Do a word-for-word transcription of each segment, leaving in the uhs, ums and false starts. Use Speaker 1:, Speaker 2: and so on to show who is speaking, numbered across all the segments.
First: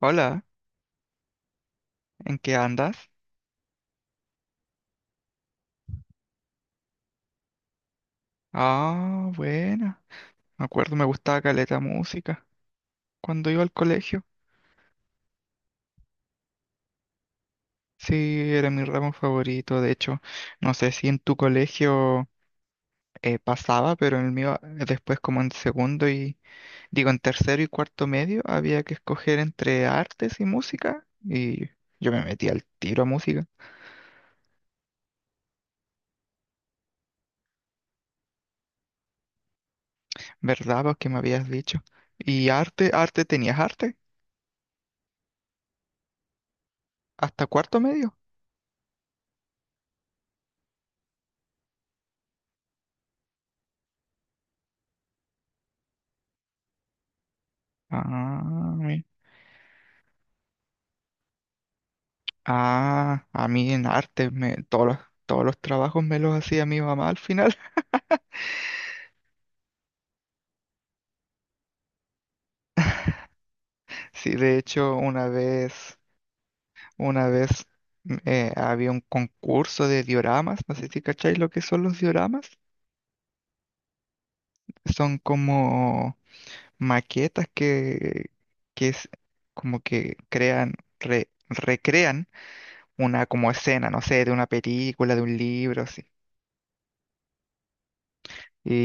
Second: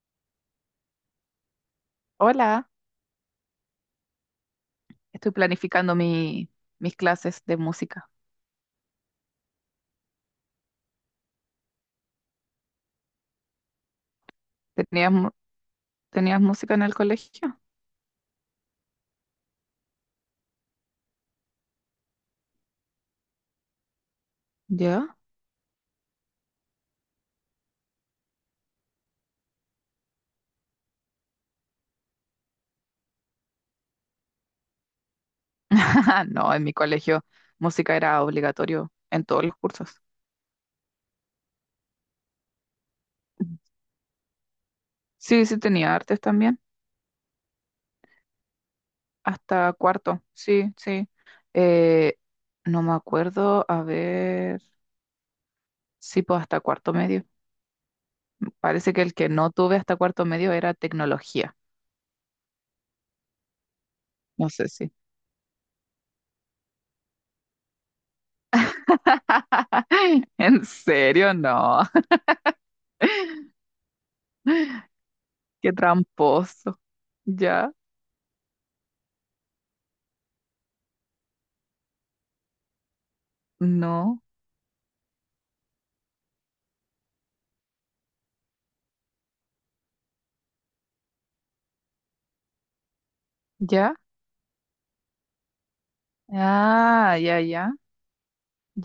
Speaker 1: Hola, ¿en qué
Speaker 2: Hola,
Speaker 1: andas?
Speaker 2: estoy planificando mi, mis clases de música.
Speaker 1: Ah, buena. Me acuerdo, me gustaba caleta música cuando iba al colegio.
Speaker 2: ¿Tenías, mu- ¿Tenías música en el colegio?
Speaker 1: Sí, era mi ramo favorito. De hecho, no sé si en tu colegio eh, pasaba, pero en el mío eh,
Speaker 2: ¿Ya?
Speaker 1: después como en segundo y digo en tercero y cuarto medio había que escoger entre artes y música y yo me metí al tiro a música,
Speaker 2: No, en mi colegio música era obligatorio en todos los cursos.
Speaker 1: ¿verdad? Porque me habías dicho. ¿Y arte, arte tenías arte?
Speaker 2: Sí, sí tenía artes también,
Speaker 1: ¿Hasta cuarto medio?
Speaker 2: hasta cuarto, sí, sí. Eh, no me acuerdo, a ver, sí, pues hasta cuarto medio.
Speaker 1: Ah,
Speaker 2: Parece que el que no tuve hasta cuarto medio era tecnología,
Speaker 1: ah, a mí en arte,
Speaker 2: no
Speaker 1: me,
Speaker 2: sé
Speaker 1: todos
Speaker 2: si.
Speaker 1: los, todos los trabajos me los hacía mi mamá al final.
Speaker 2: ¿En serio? No,
Speaker 1: Sí, de hecho, una
Speaker 2: qué
Speaker 1: vez,
Speaker 2: tramposo,
Speaker 1: una vez
Speaker 2: ya,
Speaker 1: m- eh, había un concurso de dioramas, no sé si cacháis lo que son los dioramas.
Speaker 2: no.
Speaker 1: Son como maquetas que, que es como que crean, re- recrean una como escena,
Speaker 2: ¿Ya?
Speaker 1: no sé, de una película, de un libro, así.
Speaker 2: Ah, ya, ya,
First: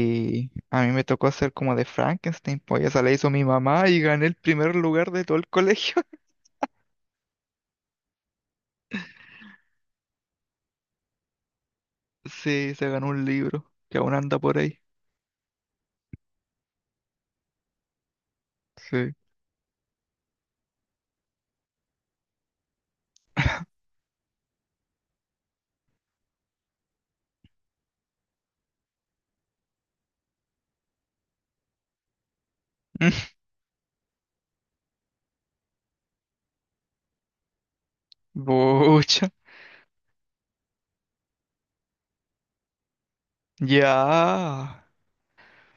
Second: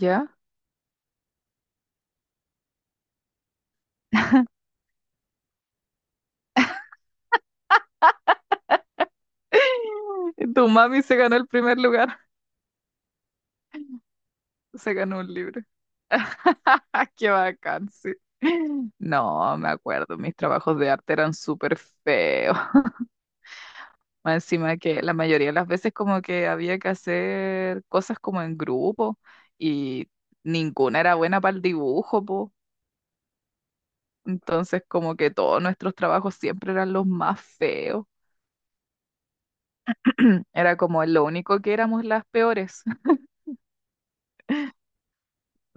Speaker 2: ya.
Speaker 1: a mí me tocó hacer como de Frankenstein, pues esa la hizo mi mamá y gané el primer lugar de todo el colegio.
Speaker 2: Tu mami se ganó el primer lugar.
Speaker 1: Sí, se ganó un libro que aún anda por ahí.
Speaker 2: Se ganó un libro. Qué bacán, sí.
Speaker 1: Sí.
Speaker 2: No, me acuerdo, mis trabajos de arte eran súper feos. Más encima que la mayoría de las veces como que había que hacer cosas como en grupo y ninguna era buena para el dibujo, po. Entonces como que todos nuestros trabajos siempre eran los más feos.
Speaker 1: Bucha.
Speaker 2: Era como lo único que éramos las peores.
Speaker 1: Ya.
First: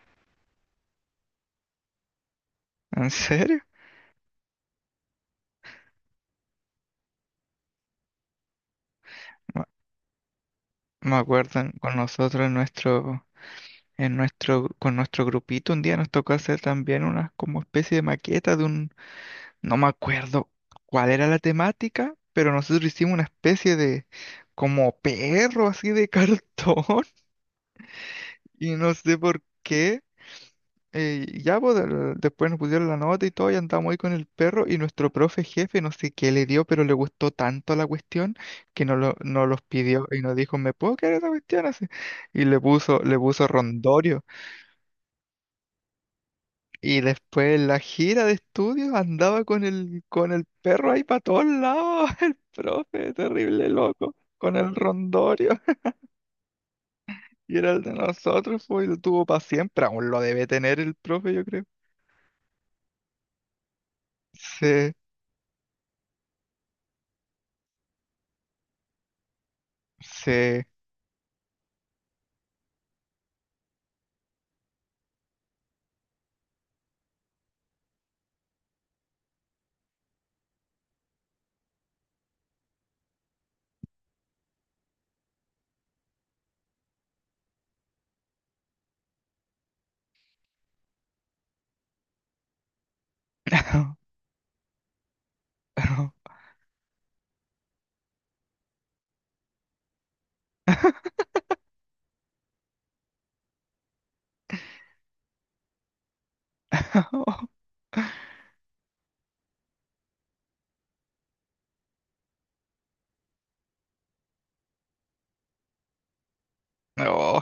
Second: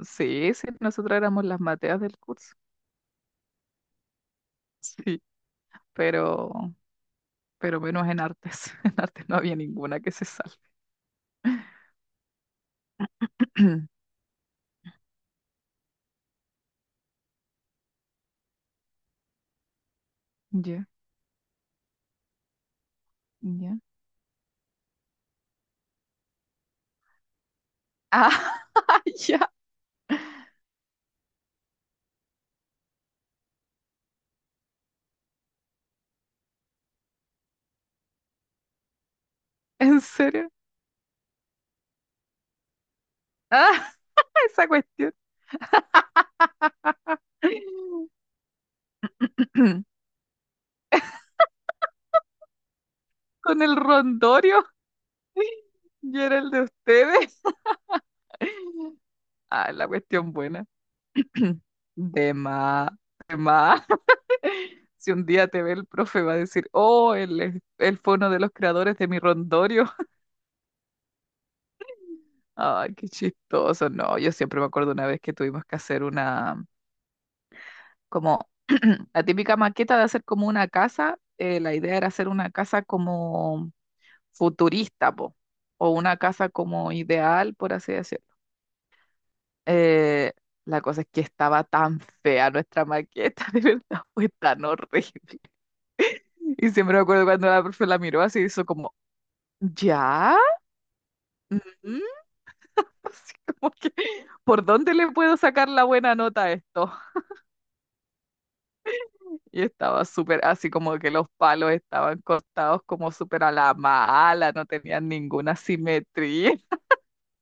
Speaker 2: Sí, sí, nosotros éramos las mateas del curso.
Speaker 1: ¿En serio?
Speaker 2: Sí, pero, pero menos en artes. En artes no había
Speaker 1: Me
Speaker 2: ninguna que se salve.
Speaker 1: me acuerdo en- con nosotros en nuestro, en nuestro, con nuestro grupito un día nos tocó hacer también una como especie de maqueta de un, no me acuerdo
Speaker 2: Ya,
Speaker 1: cuál era la temática, pero nosotros hicimos una especie
Speaker 2: ya.
Speaker 1: de como perro así de cartón.
Speaker 2: Ah,
Speaker 1: Y no sé por
Speaker 2: ya,
Speaker 1: qué. eh, ya pues, del- después nos pusieron la nota y todo, y andamos ahí con el perro. Y nuestro profe jefe, no sé qué le dio, pero le gustó tanto la cuestión que nos, lo, nos los
Speaker 2: ¿en
Speaker 1: pidió y nos
Speaker 2: serio?
Speaker 1: dijo, ¿me puedo quedar esa cuestión así? Y le puso, le puso
Speaker 2: Ah,
Speaker 1: rondorio.
Speaker 2: esa cuestión.
Speaker 1: Y después en la gira de estudios andaba con el, con el perro ahí para todos lados, el profe,
Speaker 2: Con
Speaker 1: terrible
Speaker 2: el
Speaker 1: loco, con
Speaker 2: rondorio.
Speaker 1: el rondorio.
Speaker 2: Y era el de ustedes.
Speaker 1: Y era el de nosotros, pues, y lo tuvo para
Speaker 2: Ah,
Speaker 1: siempre.
Speaker 2: la
Speaker 1: Aún lo
Speaker 2: cuestión
Speaker 1: debe
Speaker 2: buena.
Speaker 1: tener el profe, yo creo.
Speaker 2: De más, de más.
Speaker 1: Sí.
Speaker 2: Si un día te ve el profe, va a decir, oh, él, es- él fue uno de los creadores de mi rondorio.
Speaker 1: Sí.
Speaker 2: Ay, qué chistoso. No, yo siempre me acuerdo una vez que tuvimos que hacer una, como la típica maqueta de hacer como una casa. Eh, la idea era hacer una casa como futurista, po, o una casa como ideal, por así decirlo. Eh, la cosa es que estaba tan fea nuestra maqueta, de verdad, fue tan horrible. Y siempre me acuerdo cuando la profe la miró así, hizo como, ¿ya? ¿Mm? Así como que, ¿por dónde le puedo sacar la buena nota a esto? Y estaba súper, así como que los palos estaban cortados como súper a la mala, no tenían ninguna simetría.
Speaker 1: No,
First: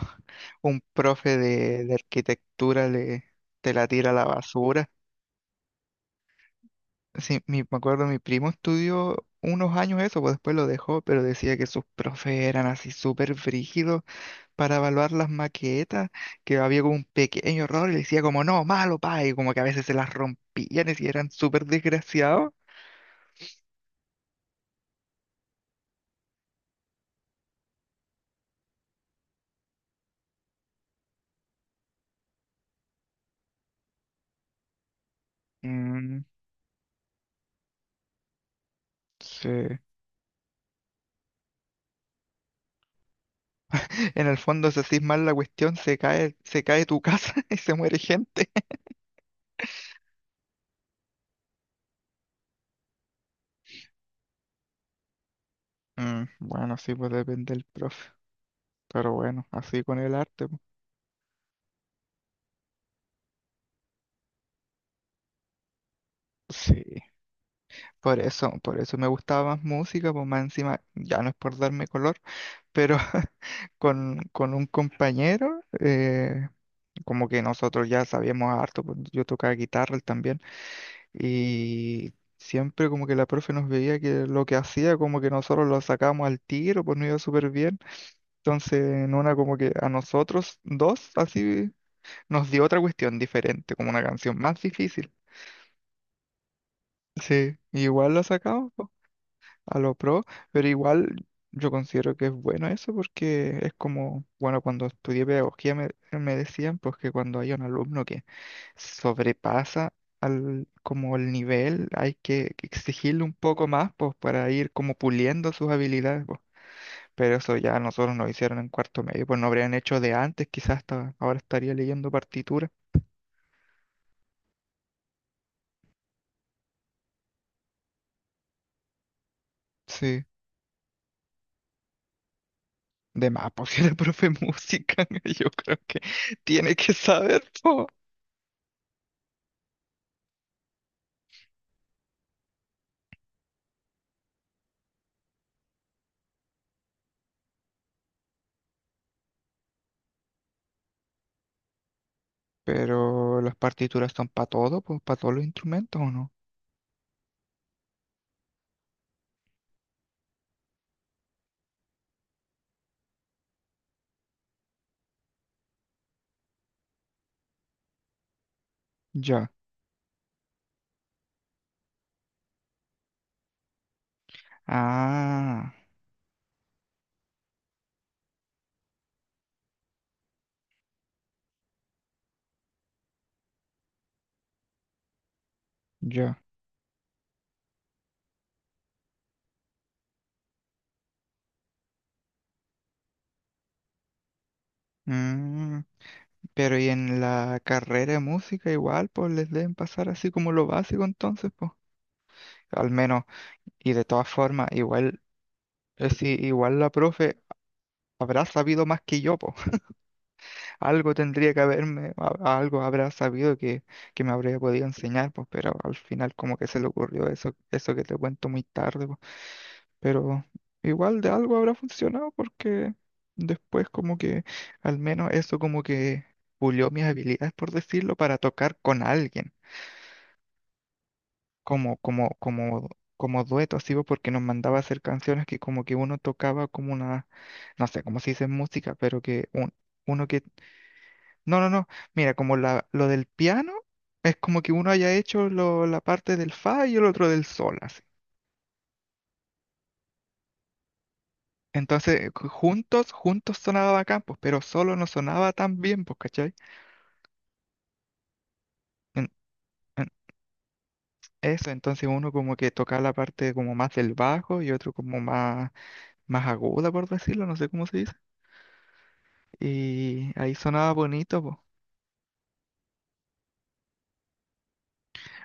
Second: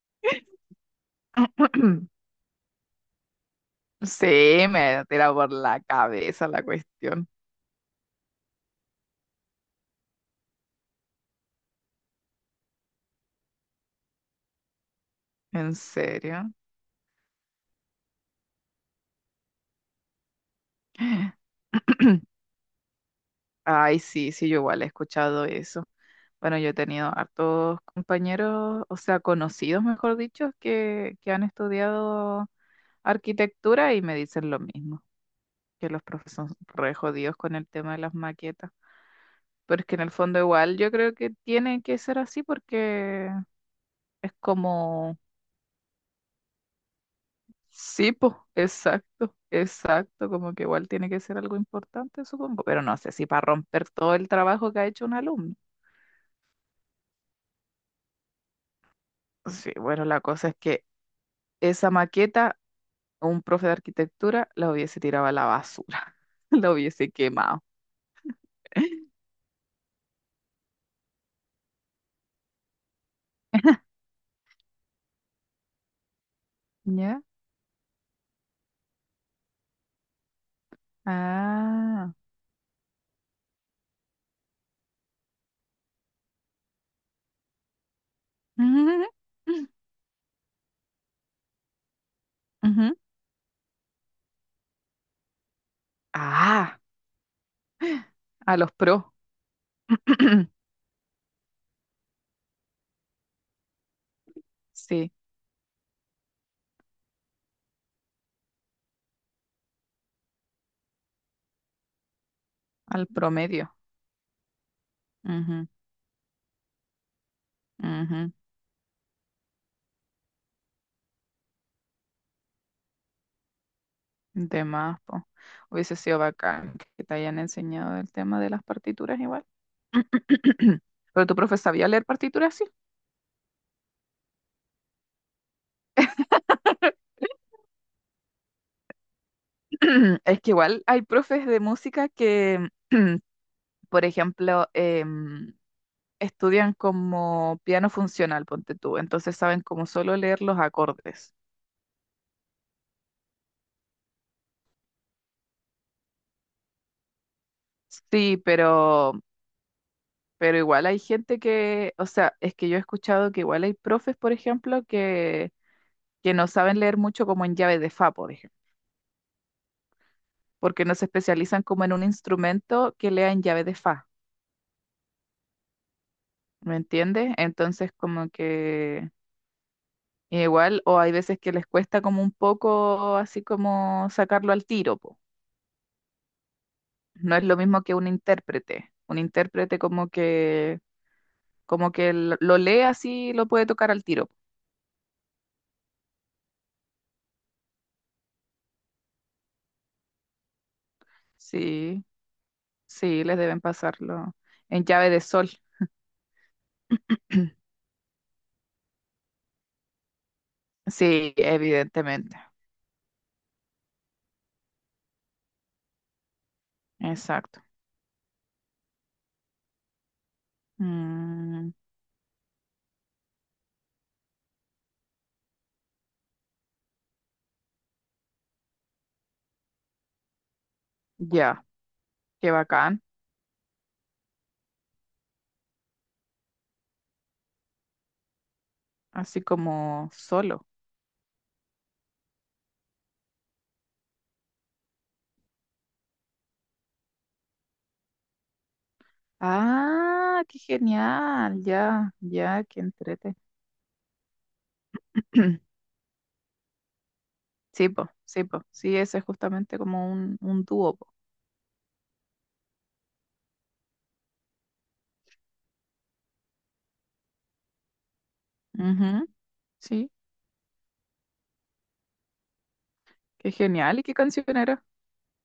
Speaker 1: un profe de, de arquitectura le, te la tira a la
Speaker 2: Sí,
Speaker 1: basura.
Speaker 2: me tira por la cabeza la cuestión.
Speaker 1: Sí, mi- me acuerdo, mi primo estudió unos años eso, pues después lo dejó, pero decía que sus profes eran así súper frígidos para evaluar las
Speaker 2: ¿En
Speaker 1: maquetas,
Speaker 2: serio?
Speaker 1: que había como un pequeño error y le decía como, no, malo, pa, y como que a veces se las rompían y si eran súper desgraciados.
Speaker 2: Ay, sí, sí, yo igual he escuchado eso. Bueno, yo he tenido hartos compañeros, o sea, conocidos, mejor dicho, que, que han estudiado arquitectura y me dicen lo mismo, que los
Speaker 1: Mm,
Speaker 2: profesores son re jodidos con el tema de las maquetas.
Speaker 1: sí.
Speaker 2: Pero es que en el fondo igual yo creo que tiene que ser así porque
Speaker 1: En
Speaker 2: es
Speaker 1: el fondo, si hacís
Speaker 2: como,
Speaker 1: mal la cuestión, se cae, se cae tu casa y se muere
Speaker 2: sí, po,
Speaker 1: gente.
Speaker 2: exacto, exacto, como que igual tiene que ser algo importante, supongo, pero no sé si para romper todo el trabajo que ha hecho un alumno.
Speaker 1: Mm, bueno, sí, pues depende del profe. Pero bueno,
Speaker 2: Sí,
Speaker 1: así con
Speaker 2: bueno,
Speaker 1: el
Speaker 2: la
Speaker 1: arte,
Speaker 2: cosa es
Speaker 1: pues.
Speaker 2: que esa maqueta, un profe de arquitectura la hubiese tirado a la basura, la
Speaker 1: Sí.
Speaker 2: hubiese quemado.
Speaker 1: Por eso, por eso me gustaba más música, pues más encima, ya no es por darme color, pero con, con un compañero, eh,
Speaker 2: ¿Ya?
Speaker 1: como que nosotros ya sabíamos harto, pues, yo tocaba guitarra él también, y
Speaker 2: Ah.
Speaker 1: siempre como que la profe nos veía que lo que hacía, como que nosotros lo sacábamos al tiro, pues no iba súper bien. Entonces, en una como que a nosotros dos, así, nos dio otra
Speaker 2: Ujú.
Speaker 1: cuestión diferente, como una canción más difícil.
Speaker 2: Ah,
Speaker 1: Sí, igual la
Speaker 2: a los
Speaker 1: sacamos po,
Speaker 2: pro.
Speaker 1: a lo pro, pero igual yo considero que es bueno eso porque es como, bueno, cuando
Speaker 2: Sí,
Speaker 1: estudié pedagogía me, me decían pues que cuando hay un alumno que sobrepasa al, como el nivel, hay que
Speaker 2: al
Speaker 1: exigirle un poco
Speaker 2: promedio.
Speaker 1: más pues para ir como puliendo
Speaker 2: Ujú,
Speaker 1: sus habilidades. Pero eso ya nosotros nos
Speaker 2: ujú.
Speaker 1: hicieron en cuarto medio, pues no habrían hecho de antes, quizás hasta ahora estaría leyendo partitura.
Speaker 2: De más, po. Hubiese sido bacán que te hayan enseñado el tema de las partituras igual.
Speaker 1: Sí,
Speaker 2: Pero tu profe sabía leer partituras, sí.
Speaker 1: de más, pues si era profe de música, yo creo que tiene que saber, po.
Speaker 2: Es que igual hay profes de música que, por ejemplo, em, estudian como piano funcional, ponte tú. Entonces saben como solo leer los acordes.
Speaker 1: Pero las partituras son para todo, pues para todos los instrumentos, ¿o no?
Speaker 2: Sí, pero, pero igual hay gente que, o sea, es que yo he escuchado que igual hay profes, por ejemplo, que no saben leer mucho como en llave de fa, por ejemplo,
Speaker 1: Ya.
Speaker 2: porque no se especializan como en un instrumento que lea en llave de fa,
Speaker 1: Ah,
Speaker 2: ¿me entiendes? Entonces como que igual, o hay veces que les cuesta como un poco así como sacarlo al tiro, po.
Speaker 1: ya.
Speaker 2: No es lo mismo que un intérprete, un intérprete como que, como que lo lo lee así y lo puede tocar al tiro.
Speaker 1: Mm, pero y en la carrera de música igual, pues les deben pasar así como lo básico entonces, pues.
Speaker 2: Sí,
Speaker 1: Al
Speaker 2: sí,
Speaker 1: menos,
Speaker 2: les deben
Speaker 1: y de todas
Speaker 2: pasarlo
Speaker 1: formas,
Speaker 2: en llave
Speaker 1: igual,
Speaker 2: de sol.
Speaker 1: eh, sí, igual la profe habrá sabido más que yo, pues. Algo
Speaker 2: Sí,
Speaker 1: tendría que haberme,
Speaker 2: evidentemente.
Speaker 1: a- algo habrá sabido que, que me habría podido enseñar, pues, pero al final como que se le ocurrió eso,
Speaker 2: Exacto.
Speaker 1: eso que te cuento muy tarde, pues. Pero igual de algo
Speaker 2: Mm,
Speaker 1: habrá funcionado porque después como que al menos eso como que pulió mis habilidades, por decirlo, para tocar con alguien,
Speaker 2: ya.
Speaker 1: como, como,
Speaker 2: Qué
Speaker 1: como,
Speaker 2: bacán,
Speaker 1: como dueto, así, pues, porque nos mandaba a hacer canciones que como que uno tocaba como una, no sé cómo se dice en música, pero
Speaker 2: así
Speaker 1: que un-
Speaker 2: como
Speaker 1: uno.
Speaker 2: solo.
Speaker 1: No, no, no. Mira, como la, lo del piano es como que uno haya hecho lo- la parte del fa y el otro del sol, así.
Speaker 2: Ah, qué genial, ya,
Speaker 1: Entonces, ju-
Speaker 2: ya, qué
Speaker 1: juntos,
Speaker 2: entrete.
Speaker 1: juntos sonaba bacán, pues, pero solo no sonaba tan bien, pues, ¿cachai?
Speaker 2: Sí, po, sí, po, sí, ese es
Speaker 1: En-
Speaker 2: justamente
Speaker 1: en-
Speaker 2: como un, un dúo, po.
Speaker 1: eso, entonces uno como que tocaba la parte como más del bajo y otro como más, más aguda, por decirlo, no sé cómo se dice.
Speaker 2: Ujú, sí,
Speaker 1: Y ahí sonaba bonito, pues.
Speaker 2: qué genial, ¿y qué canción era?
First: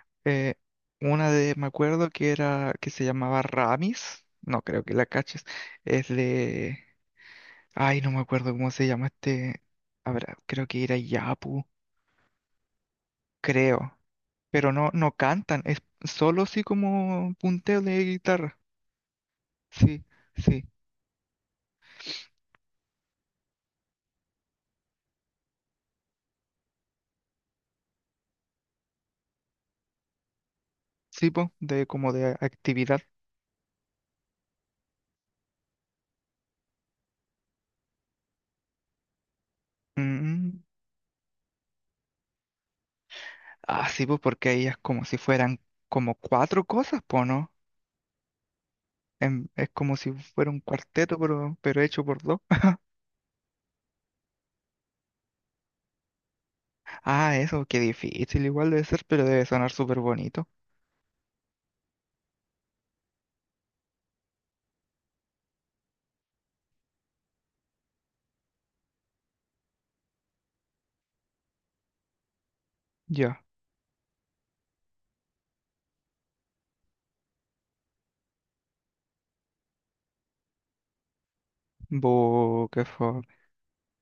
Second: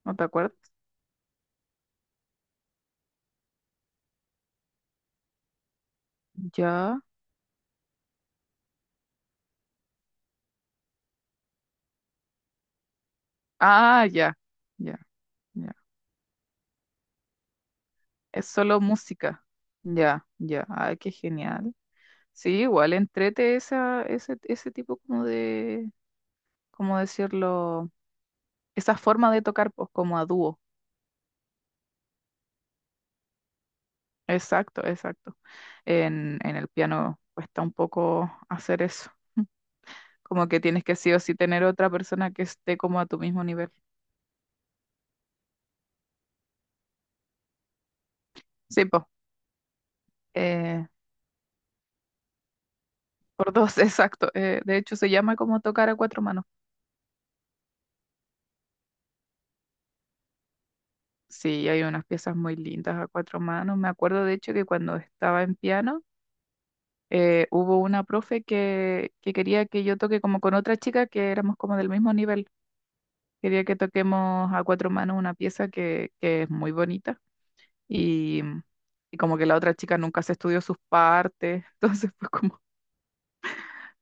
Speaker 2: ¿No te acuerdas?
Speaker 1: Eh, una de, me acuerdo que era, que se llamaba Ramis, no creo que la caches, es de
Speaker 2: Ya,
Speaker 1: ay, no me acuerdo cómo se llama este. Habrá, creo que era Yapu, creo.
Speaker 2: ah, ya,
Speaker 1: Pero no,
Speaker 2: ya,
Speaker 1: no cantan,
Speaker 2: ya.
Speaker 1: es solo así como punteo de
Speaker 2: Es
Speaker 1: guitarra.
Speaker 2: solo música,
Speaker 1: Sí,
Speaker 2: ya,
Speaker 1: sí,
Speaker 2: ya, ay, qué genial. Sí, igual entrete esa, ese, ese tipo como de, ¿cómo decirlo? Esa forma de tocar, pues, como a dúo.
Speaker 1: sí, po, de como de actividad.
Speaker 2: Exacto, exacto. En, en el piano cuesta un poco hacer eso. Como que
Speaker 1: Mm.
Speaker 2: tienes que sí o sí tener otra persona que esté como a tu mismo nivel.
Speaker 1: Ah, sí, pues porque ahí es como si fueran como cuatro cosas, po, ¿no?
Speaker 2: Sí, po.
Speaker 1: En- es como si fuera un
Speaker 2: eh,
Speaker 1: cuarteto, pero, pero hecho por dos.
Speaker 2: por dos, exacto. Eh, de hecho, se llama como tocar a cuatro manos.
Speaker 1: Ah, eso, qué difícil igual debe ser, pero debe sonar súper bonito.
Speaker 2: Sí, hay unas piezas muy lindas a cuatro manos. Me acuerdo, de hecho, que cuando estaba en piano, eh, hubo una profe que, que quería que yo toque como con otra chica que éramos como del mismo nivel.
Speaker 1: Ya.
Speaker 2: Quería que toquemos a cuatro manos una pieza que, que es muy bonita y, y como que la otra chica nunca se estudió sus partes, entonces fue como,
Speaker 1: Bu, qué fue.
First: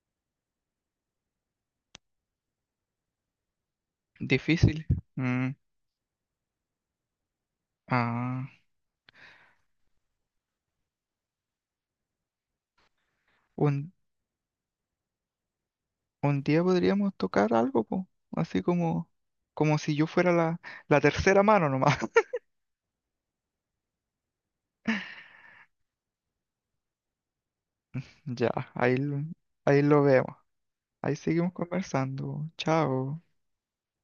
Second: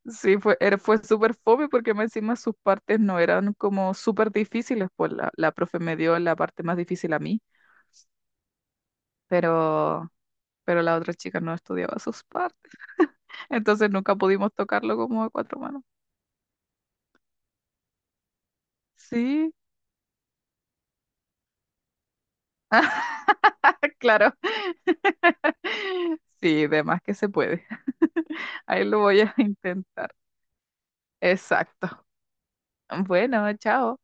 Speaker 2: sí, fue, era- fue súper fome porque más encima sus partes no eran como súper
Speaker 1: Difícil.
Speaker 2: difíciles, pues la, la
Speaker 1: Mm.
Speaker 2: profe me dio la parte más difícil a mí,
Speaker 1: Ah.
Speaker 2: pero, pero la otra chica no estudiaba sus partes, entonces
Speaker 1: un
Speaker 2: nunca pudimos tocarlo como a cuatro manos.
Speaker 1: Un día podríamos tocar algo, po, así como,
Speaker 2: Sí,
Speaker 1: como si yo fuera la, la tercera mano nomás.
Speaker 2: claro. Sí, de más que se puede.
Speaker 1: Ya,
Speaker 2: Ahí
Speaker 1: ahí,
Speaker 2: lo voy
Speaker 1: lo-
Speaker 2: a
Speaker 1: ahí lo
Speaker 2: intentar.
Speaker 1: vemos. Ahí seguimos
Speaker 2: Exacto.
Speaker 1: conversando. Chao.
Speaker 2: Bueno, chao.